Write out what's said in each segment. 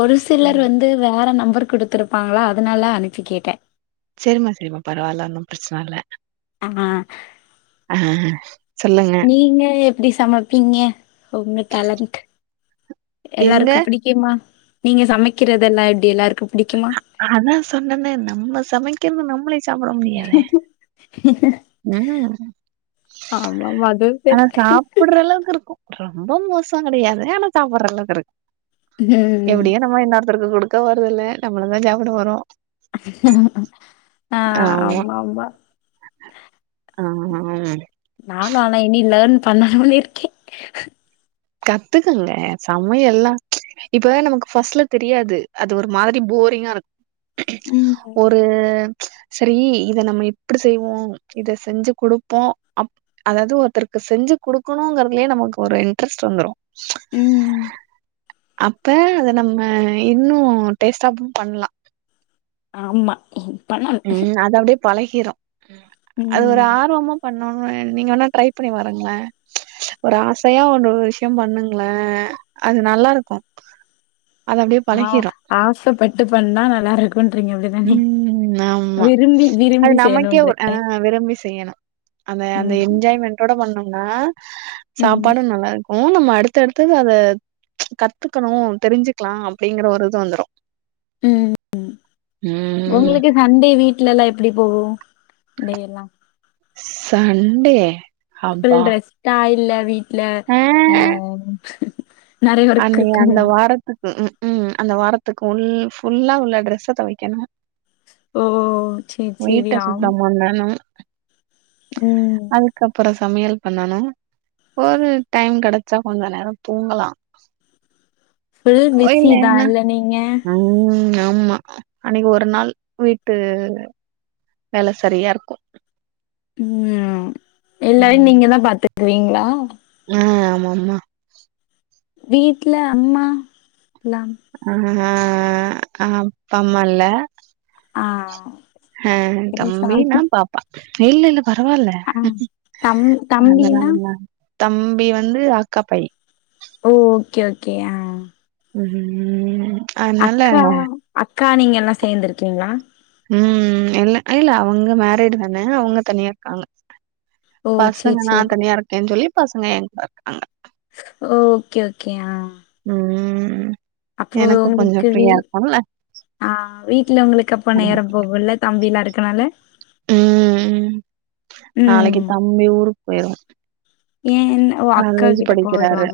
ஒரு சிலர் வந்து வேற நம்பர் குடுத்துருப்பாங்களா அதனால அனுப்பி கேட்டே செரிமா செரிமா பரவால்ல ஒன்னும் பிரச்சன இல்ல ஹா சொல்லுங்க நீங்க எப்டி சமப்பீங்க உங்க டேலண்ட் எங்க எல்லாருக்கு புடி குமா நீங்க சமைக்கிறதெல்லா எப்டி எல்லாருக்கு புடிக்குமா ஆதா சொன்னனே நம்ம சமைக்கிறது நம்ளே ம் ஆமாமா அதுவு சரி ஆனா சாப்புட்ற அளவுக்கு இருக்கு ரொம்ப மோசோ கெடையாது ஆன சாப்புட்ற அளவுகு இருக்கு ம் எப்டியோ நம்ம இன்னொருத்தக்கு குடுக் கபோரதில்ல நம்ளதா சாப்பிட போறோ ஆ ஆமா ஆமா ஆ ம் நானு ஆனா இனி லேர்ன் பண்ணுன்னு இருக்கே கத்துக்குங்க சமையல்லா இப்ப நமக்கு ஃபர்ஸ்ட்ல தெரியாது அது ஒரு மாதிரி போரிங்காருக் ம் ஒரு சரி இத நம்ம எப்டி செய்வோ இத செஞ்சு கொடுப்போ அப் அதாவது ஒருத்தருக்கு செஞ்சு கொடுக்கணுங்கறதுலயே நமக்கு ஒரு இன்ட்ரெஸ்ட் வந்துரு ம் ம் அப்ப அத நம்ம இன்னு டேஸ்டாவும் பண்லா ஆமா பண்ணணு உம் அது அப்டியே பழகிறோ அது ஒரு ம் ஆர்வமா பண் நீங்க வேனா ட்ரை பண்ணி பாருங்களே ஒரு ஆசையா ஒண்ணு விஷயம் பண்ணுங்களே அது நல்லா இருக்கு அது அப்டியே ஆஹ் பழகிரு ஆசைப்பட்டு பண்ணா நல்லா இருக்குன்றீங்க அப்டி தானே ஆம்மா அது நமக்கே ஒரு ஆஹ் விரும்பி செய்யணு அந்த அந்த ம் என்ஜாய்மெண்ட் டோட பண்ணோம்னா ம் சாப்பாடும் நல்லா இருக் கு நம்ம அடுத்தடுத்தது அத கத்துக்கணு தெரிஞ்சுக்கலா அப்பிடிங்கற ஒரு இது வந்துரு ம் ம் ம் உங்களுக்கு சண்டே வீட்டுல எல்லா எப்டி போகு சண்டே எல்லா சண்டே ஃபுல் அப்பா ரெஸ்டா இல்ல வீட்ல ஆ நெறைய ஒர்க் அன்னை இருக்குமோ அந்த வாரத்துக்கு உக்கும் அந்த வாரத்துக்கு ஃபுல்லா உள்ள ட்ரெஸ்ஸ தொவைக்கணு ஓ சேரி சேரி வீட்ட ஆம் சுத்தம் பண்ணணும் ம் அதுக்கப்பறோ சமையல் பண்ணணு ஒரு டைம் கெடைச்சா கொஞ்ச நேரம் தூங்கலா ஆ ஃபுல் பிஸி தா இல்ல நீங்க உம் ஆமா அன்னைக்கு ஒரு நாள் வீட்டு வேல சரியா இருக்கு உம் எல்லாரையு ம் நீங்க தா பாத்துக்குவீங்களா ஆ ஆமாம்மா வீட்ல அம்மா லாம் ஆஹஹ் ஆஹ் அஹப் பம்மால ஆ ஹ இது தம்பி சாரி நா பாப்பா இல்லல்லப் பரவால்ல ஆ தம் தம்பினா தம்பி வந்து அக்கா பை ஓ ஓகே ஓகே ஆ ம் அதனால அக்கா அக்கா நீங்க எல்லா சேந்துருக்கீங்ளா ம் இல்ல இல்ல அவுங்க மேரிடு தான அவுங்க தனியாருக்காங்க ஓ சேரி பசங்க நா சேரி தனியா இருக்கேன் சொல்லி பசங்க ஏங்கூடருக்காங்க ஓகே ஓகே ஆ ம் அப்போ எனக்கு கொஞ்சோ உங்களுக்கு வீ ஃப்ரியாருக்குல ஆ வீட்ல உங்களுக்கு அப்ப நேரோ போகுல தம்பில்லா இருக்கனால ம் ம் நாளைக்கு தம்பி ஊருக் போயிருவா ஏ என்ன காலேஜ் படிக்கிறாரு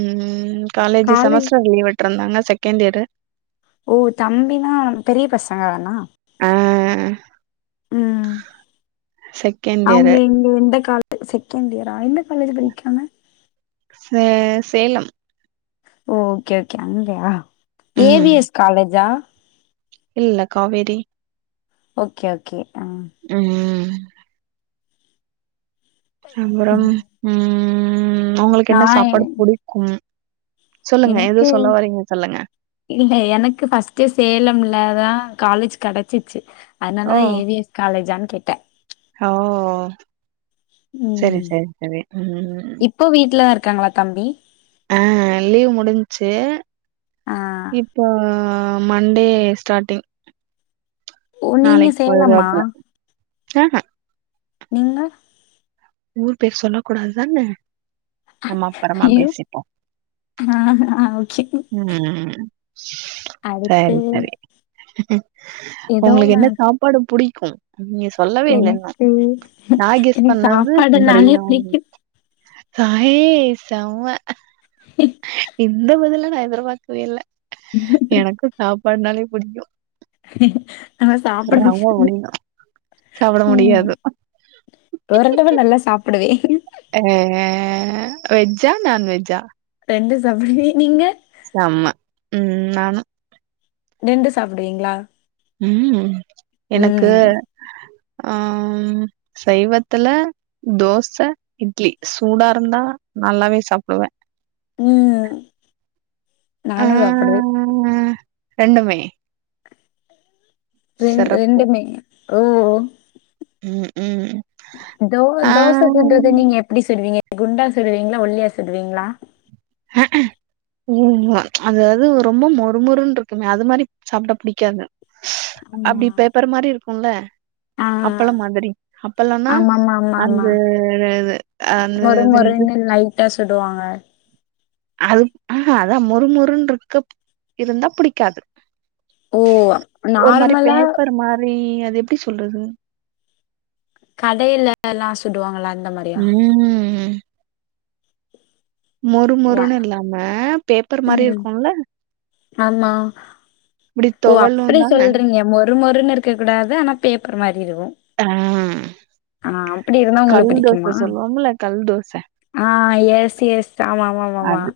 ம் காலேஜு காலேஜ் செமஸ்டர் லீவுட் ட்றுந்தாங்க செகண்ட் இயரு ஓ தம்பினா பெரிய பசங்க தானா ஆ ம் செகண்ட் இயர் அவுங்க இங்கு வெண்ட கால் அ செகண்ட் இயரா எந்த காலேஜ் படிக்காம சே சேலம் ஓ ஓகே ஓகே அங்கயா ஏ ம் வி எஸ் காலேஜா இல்ல காவேரி ஓகே ஓகே ஆ உம் ம் உங்களுக்கு நா என்ன சாப்பாடு புடிக்கும் சொல்லுங்க எதோ எனக்கு சொல்ல வரீங்க சொல்லுங்க இல்ல எனக்கு ஃபஸ்ட்டு சேலம்ல தா காலேஜ் கெடச்சிச்சு அதனாலதா ஏ வி எஸ் காலேஜான் கேட்டே ஹௌஓ செரி ம் செரி செரி ம் இப்போ வீட்ல தா இருக்காங்களா தம்பி ஆஹ் லீவ் முடிஞ்ச்சு ஆ இப்போ மண்டே ஸ்டார்ட்டிங் ஓ நீங்க நாளைக்கு சேலமா போய்ருவாப்ல அ ஹ நீங்க ஊர் பேர் சொல்ல கூடாதுதான ஆஹ்ஹ ஓகே ம் அடுத்து சேரி செரி ஏதோ உங்களுக்கு நா என்ன சாப்பாடு புடிக்கும் நீங்க சொல்லவே இல்ல இன்னு எனக்கு நா கெஸ் எனக்கு பண்ணது சாப்பாடுனாலே பிரியாணி பிடிக்கும் ஹாயே செம்ம இந்த பதில நா எதிர்பாக்கவே இல்ல எனக்கு சாப்பாட்னாலே புடிக்கு நம்ம சாப்ர [inaudible] ரொம்ப புடிக்கு சாப்ட ம் முடியாது தொரந்தது நல்லா சாப்புடுவே ஆ ஆ ஆ வெஜ்ஜா நான்வெஜ்ஜா ரெண்டு சாப்டுவே நீங்க செம்ம ம் நானு நெண்டு சாப்புடுவீங்ளா ம் எனக்கு அ ம் சைவத்துல தோச இட்லி சூடாருந்தா நல்லாவே சாப்புடுவே ம் நானு சாப்புடுவே ஆ ரெண்டுமே ரெண் சிறப்பு ரெண்டுமே ஒ ஓ ம் ம் ம் தோ தோச சுட்றது ஆ நீங்க எப்டி சுடுவிங்க குண்டா சுடுவிங்களா ஒல்லியா சுடுவிங்களா ம் ம் அதாது ரொம்ப மொறுமொறுன்று இருக்குமே அது மாரி சாப்ட புடிக்காது ஆ அப்டி பேப்பர் மாரி இருக்குல்ல ஆ அப்பளம் மாதிரி அப்பளம்னா ஆமாமா அந்த ஆமாமா இது அந்த இது என்னது ட்ட சுடு வாங்க அது ஆஹா அதா மொறுமொறுன் இருக்க இருந்தா புடிக்காது ஓ ஒரு மாரி நார்மலா பேப்பர் மாரி அது எப்டி சொல்றது கடையிலல்லா சுடுவாங்கள்ள அந்த மாரி ம் மொறு வ மொறுன்னு இல்லாம பேப்பர் மாரி ம் இருக்குல்ல ஆமா இப்டி ஓ தொவழும் அப்டி தான சொல்றீங்க மொறு மொறுமொறுன்னு இருக்க கூடாது ஆனா பேப்பர் மாரி இருக்கு ஆ ஆ அப்டி இருந்தா உங்களுக்கு கல் பிடிக்குமா தோச சொல்லுவோம்ல கல் தோச ஆ எஸ் எஸ் ஆமாமாமாம அது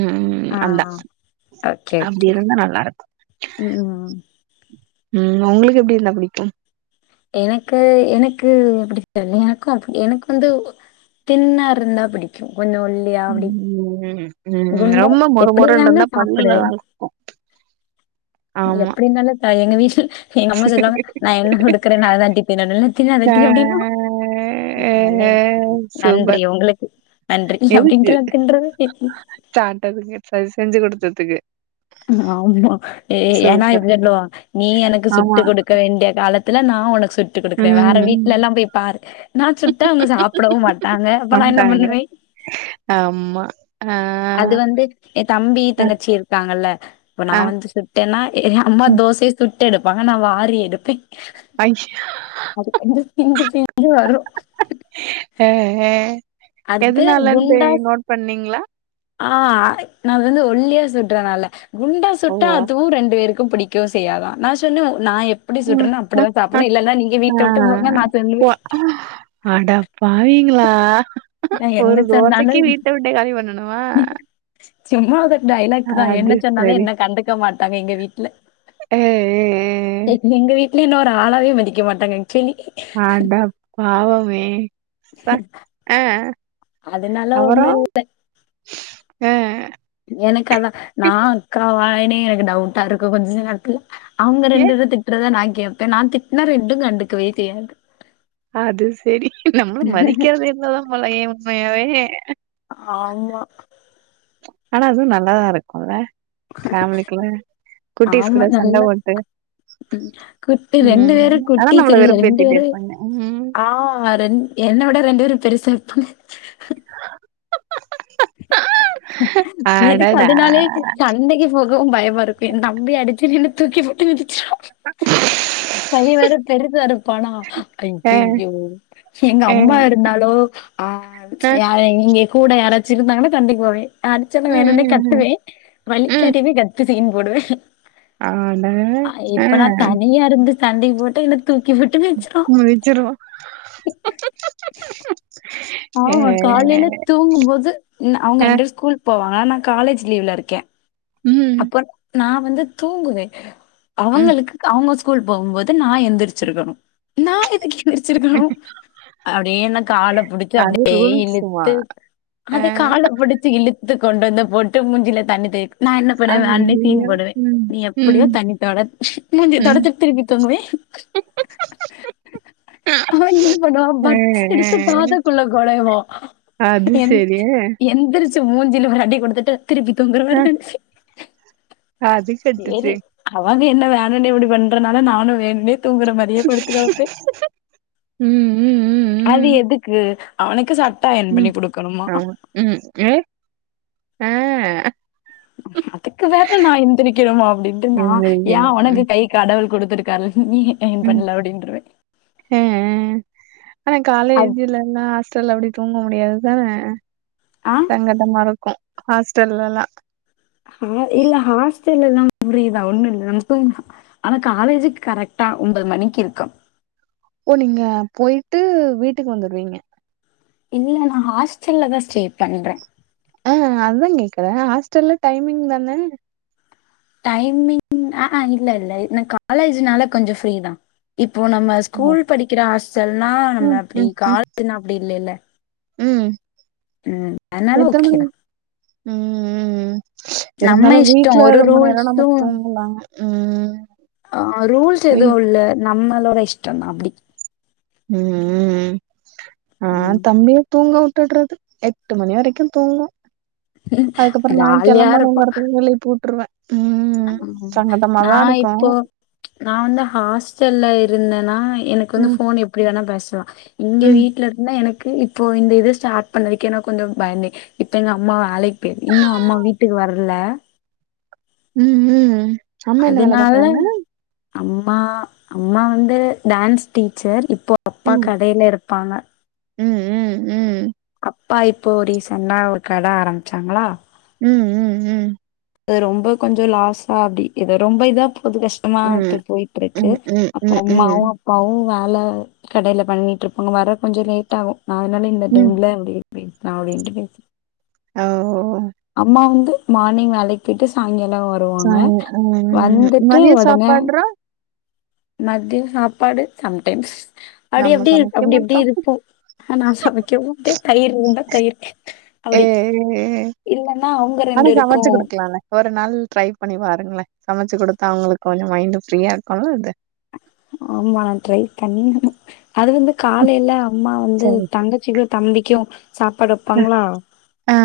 ம் ஆ அந்த அப்டி இருந்தா நல்லாருக்கு ம் ம் ம் உங்களுக்கு எப்டி இருந்தா புடிக்கு எனக்கு எனக்கு எப்டி தெர்ல எனக்கு அப்டி எனக்கு வந்து தின்னா இருந்தா பிடிக்கு கொஞ்சோ ஒல்லிய அப்டி ம் ம் ம் குண்டா ரொம்ப மொறு எப்டி மொறுன்னு இருந்தாலு இருந்தா பல்லுல சாப்புடுவே நக்கும் ஆமா எப்டி இருந்தாலு நா எங்க வீட்டில் எங்க அம்மா சொல்லுவாங்க நா என்ன குடுக்குறேனோ அத தான்டி தின்னனு அத ச தின்னாட்டி அப்டிங்கோ நன்றி சூப்பர் உங்களுக்கு நன்றி அப்டின்ற தின்றது [unintelligible] அது செஞ்சு குடுத்ததுக்கு ஆமா ஏன்னா சூப்பர் இப்டி சொல்வாங் நீ எனக்கு ஆமா சுட்டு குடுக்க வேண்டிய காலத் துல நா உனக்கு சுட்டு சுட்டு குடுக்குறே வேற ம் வீட்டுலல்லா போய் பாரு நா சுட்டா அவுங்க சாப்புடவு மாட்டாங்க அப்ப நா என்ன பண்ட்டாங்க பண்ணுவே ஆமா ஆ அது வந்து எயே தம்பி அ, தங்கச்சி இருக்காங்கல்ல இப்ப நா ஆ வந்து சுட் என்னா ஏயே அம்மா ம் தோசைய சுட்டு எடுப்பாங்க நா வாரி எடுப்பே ஐயோ அதுக்கு வந்து பிந்து பிந்து வரோ அ அ அடுத்து எதுனாலன் குண்டா போய் நோட் பண்ணீங்ளா ஆ நா அத வந்து ஒல்லியா சுட்றனால குண்டா ஓ சுட்டா அதுவு ரெண்டு பேருக்கு புடிக் கேவு செய்யாதா நா சொன்ன நா எப் எப்டி சுட்டுறன்னோ அ அ அப்டிதா சாப்பட்னு இல்லன்னா நீங்க அ வீட்ட உட்டு போங்க நா சொல்லுவே அட பாவீங்களா நா ஒரு என்ன சொன்னாலு தோசைக்கு வீட்ட விட்டே காலி பண்ணனுமா சும்மா உதர் டைலாக்கு தா என்ன சொன்னாலு சரி என்ன கண்டுக்க மாட்டாங்க எங்க வீட்ல எ எ எ‌ எ எங் எங்க வீட்ல என்ன ஒரு ஆளாவே மதிக்க மாட்டாங்க அக்சுல்லி அடப்பாவமே ச ஆ அதனால ஒண்ணு அப்பறோ இல்ல. ஆ எனக்கு அதா நா அக்காவானே எனக்கு டவுட்டா இருக்கு கொஞ்ச நேரத்துல அவுங்க ஏ ரெண்டுபே திட்றதா நா கேப்பே நா திட்னா ரெண்டு கண்டுக்கவே தே [unintelligible] அது சேரி நம்மள மதிக்காதுங்க என்னதா போலயே உண்மையாவே ஆமா ஆனா அதுவு நல்லாதா இருக்குல்ல ஃபேமிலிக்குள்ள குட்டீஸ் ஆமா கூட சண்ட நல்ல போட்டு க் ம் குட்டி ம் ரெண்டு பேரு ஆனா குட்டி நம்மள சில்லுங்க ரெண்டு வெறுப்பேத்திட்டே பேரு இருப்பாங்க ம் ஆ ரெண் என்னோட ரெண்டு பேரு பெருசா இருப்பாங்க எனக்கு அடடா அதனாலே சண்டைக்கு போகவும் பயமா இருக்கு என் தம்பி அடிச்சி என்ன தூக்கி போட்டு மிதிச்சான் பைய வேற பெரிதா இருப்பானா ஆ ஐய்யயோ எங்க ஆ அம்மா இருந்தாலோ அ ஆ யாரே இங்கே கூட யாராச்சு இருந்தாங்கன்னா சண்டைக்கு போவே‌ அடிச்சால்லு ம் வேணுனே ம் ம் கத்துவே ம் வலிக்காட்டிமே க தி சீன் போடுவே அட அ ஆ இப்ப நா தனியா இருந்து சண்டைக்கு போட்டு என்ன தூக்கிப்போட்டு வி முடிச்சுருவா ஆமா காலைல தூங்கும்போது ந அவுங்க ரெண்டுபேரு ஸ்கூல் போவாங்க நா காலேஜ் லீவ்ல இருக்கே ம் [unintelligible] நா வந்து தூங்குவே அவங்களுக்கு அவுங்க ஸ்கூல் போகும்போது நா எந்திரிச்சிருக்கணு நா எதுக்கு எந்திரிச்சிருக்கணு அப்டே என்ன கால புடிச்ச அப் டே இழுத்து அதே கால புடிச் சு இழுத்து கொண்டு வந்து போட்டு மூஞ்சில தண்ணி தே நா என் என்ன பன்னுவே வேன்னே சீன்போடுவே நீ எப்படியோ தண்ணி தொட மூஞ்சிய தொடச்சிட்டு திருப்பி தூங்குவே அவன் என்ன பண்ணுவா ஆ பட்ஸ்ஸ எடுத்து காதுக்குள்ள கொடைவா அது சரி. எந்த எந்திரிச்சு மூஞ்சில ஒரு அடி கொடுத்துட்டு திருப்பி தூங்கற ஆ மாரி நடிச்சி அது சேரி கட்டுச்சு. அவங்க என்ன வேணுனே இப்டி பண்றனால நானு வேணுனே தூங்குற மாரியே படுத்துக்கெடப்பே ம், ம், அது ம், ம், எதுக்கு அவுனுக்கு சட் ம் ஆமா ம் ஏ ஆ அதுக்கு வேற நா எந்திரிக்கனுமா அப்டின்ட்டு நா ஏ எந்திரிக்கல. உனக்கு ம். கை கடவுள் கொடுத்திருக்காருல நீ யே அய்ன் பண்ணுல அப்டின்றுவே அ அ ஆனா அது காலேஎஜ் இல்லனா ஹாஸ்டல் அப்டி தூங்க முடியாதுதான அ சங்கடமா இருக்கும் ஹாஸ்டல்ல எல்லா ஆஹ் இல்ல ஹாஸ்டல்ல எல்லா புரியிதா ஒண்ணு இல்ல நம் தூங் ஆனா காலேஜுக்கு கரெக்ட்டா ஒன்பது மணிக்கு இருக்கும் ஓ நீங்க போயிட்டு வீட்டுக்கு வந்துருவீங்க இல்ல நா ஹாஸ்டல்ல தா ஸ்டே பண்றே ஆஹ் அதுதா கேக்கறே ஹாஸ்டல்ல டைமிங் தானே டைமிங் ஆஹ்ஹ இல்ல இல்ல காலேஜ்னால கொஞ்சம் ஃப்ரீதா இப்போ நம்ம ம் ஸ்கூல் படிக்கிற ஹாஸ்டல்ன்னா நம்ம ம் அப்டி காலேஜ்ன்னா அப்டி இல்லைல்ல உம் ம் அதனால எத்த ஓகே தான் மணிக் உம் உம் உ நம்ம இருந்தாலு இஷ்டம் வீட்டுல ஒரு ரொம்ப நேரோ நம்ம ரூல்ஸும் தூங்கலா உம் ஆஹ் ரூல்ஸ் எதுவுல்ல நம்மளோட இஷ்டம்தா அப்டி உம் ம் ஆஹ் ம் தம்பிய தூங்கவுட் டுட்றது எட்டு மணி வரைக்கு தூங்கும் அதுக்கப்பறம் நா ஜாலியா கிளம்பனுங்கரதுக்கு எழுப்புட்டுருவே உம் ம்ம் ஆஹ நா இப்போ நா வந்து ஹாஸ்டல்ல இருந்தேனா எனக்கு வந்து ம் போன் எப்டி வேனா பேசலா இங்க ம் வீட்ல இருந்தா எனக்கு இப்போ இந்த இது ஸ்டார்ட் பண்ணதுக்கேனா கொஞ்சம் பயந்தே இப்ப எங்க அம்மா வேலைக்கு போயிருக் இன்னு அம்மா வீட்டுக்கு வர்ல உம் உம் அதனால அம்மா அம்மா வந்து டான்ஸ் டீச்சர் இப்போ அப்பா ம் கடைல இருப்பாங்க ம் ம் ம் அப்பா இப்போ ரீசென்ட்டா ஒரு கடை ஆரம்பிச்சாங்களா ம் ம் ம் அது ரொம்ப கொஞ்சம் லாஸா அப்டி இதை ரொம்ப இதா போது கஷ் டமா ம் போயிட்டு ம் இருக்கு ம் அப்ப ம் அம்மாவும் ம் அப்பாவும் வேலை கடைல பண்ணிட்டுருப்பாங்க வர கொஞ்சம் லேட் ஆகும் அதனால இந்த ம். டைம்ல அப்டியே அப்டின்ட்டு பேஸ் அவ்ஓஓ அம்மா வந்து மார்னிங் வேலைக்கு போயிட்டு சாயங்கால வ ச ருவாங்க அ வந்துட்டு மதிய உடனே சாப்பாடுறா மத்தியம் சாப்பாடு சம்டைம்ஸ் அடி நம்ம அப்டி சமைக்க அப்டி இப்டி மாட்டோ. இருக்கு ஆ நா சமைக்கவு மாட்டே தயிர் இருந்தா தயிர் அப்டி எ ஏ இல்லன்னா அவ்ங்க ரெண்டுபேருக்கு னால ஒரு நாள் ட்ரை பண்ணி பாருங்களே சமைச்சு குடுத்தா அவங்களுக்கு கொஞ்சம் மைண்ட் ஃப்ரீயா இருக்குல்ல அது ஆமா நா ட்ரை பண்ணியானு அது வந்து காலையில அம்மா வந்து சரி தங்கச்சிக்கு தம்பிக்கு சாப்பாடு வப்பாங்களா ஆ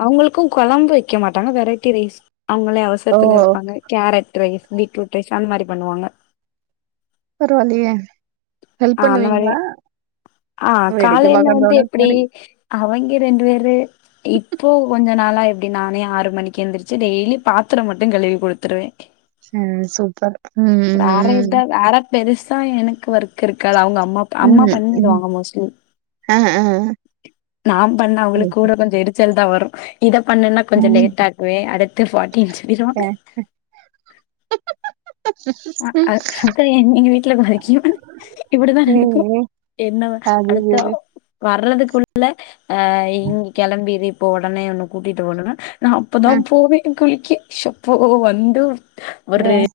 அவங்களுக்கு கொழம்பு வெக்க மாட்டாங்க வெரைட்டி ரைஸ் அவங்களே ஓ அவசரத்துல இருப்பாங்க கேரட் ரைஸ் பீட்ரூட் ரைஸ் அந்த மாரி பண்ணுவாங்க பரவாலியே ஆஹ் அந்த மாரியாஹ் ஆஹ் வேடிக்க காலையில வந்து பாக்கறதோட எப்டி சரி அவைய்ங்க ரெண்டு பேரு இப்போ கொஞ்ச நாளா எப்டி நானே ஆறு மணிக்கு எந்திரிச்சு டெய்லி பாத்திரம் மட்டு கழுவி குடுத்துருவே அஹ் சூப்பர் உம் வேற உம் எதா உ வேற பெருசா எனக்கு ஒர்க் இருக்காது அவுங்க அம்மா அம்மா ம் ம் ம் பண்ணிடுவாங்க மோஸ்ட்லி ஆ ஆ நாம் பண்ணா சரி அவுங்களுக் கூட சரி கொஞ்ச எடுத் ச்சல் தா வரு இத பண்ணுன கொஞ்ச ம் லேட் ஆக்குவே அடுத்து ஃபாட்டி சொல்லிருவாங்க ஹ அ அ அப்பற எங் எங்க வீட்ல [unintelligible] இப்படிதா ஏ, இருக்கு ஏ, என்னவ அது அடுத்த சரி வர்றதுக்குள்ள அ இங் கெளம்பிரு இப்போ ஒடனே உன்ன கூட்டிட்டு ஒடனு நா அப்பதா ஆ போவே குளிக்க சப்போ ஒ வந்து ஆ ஒரு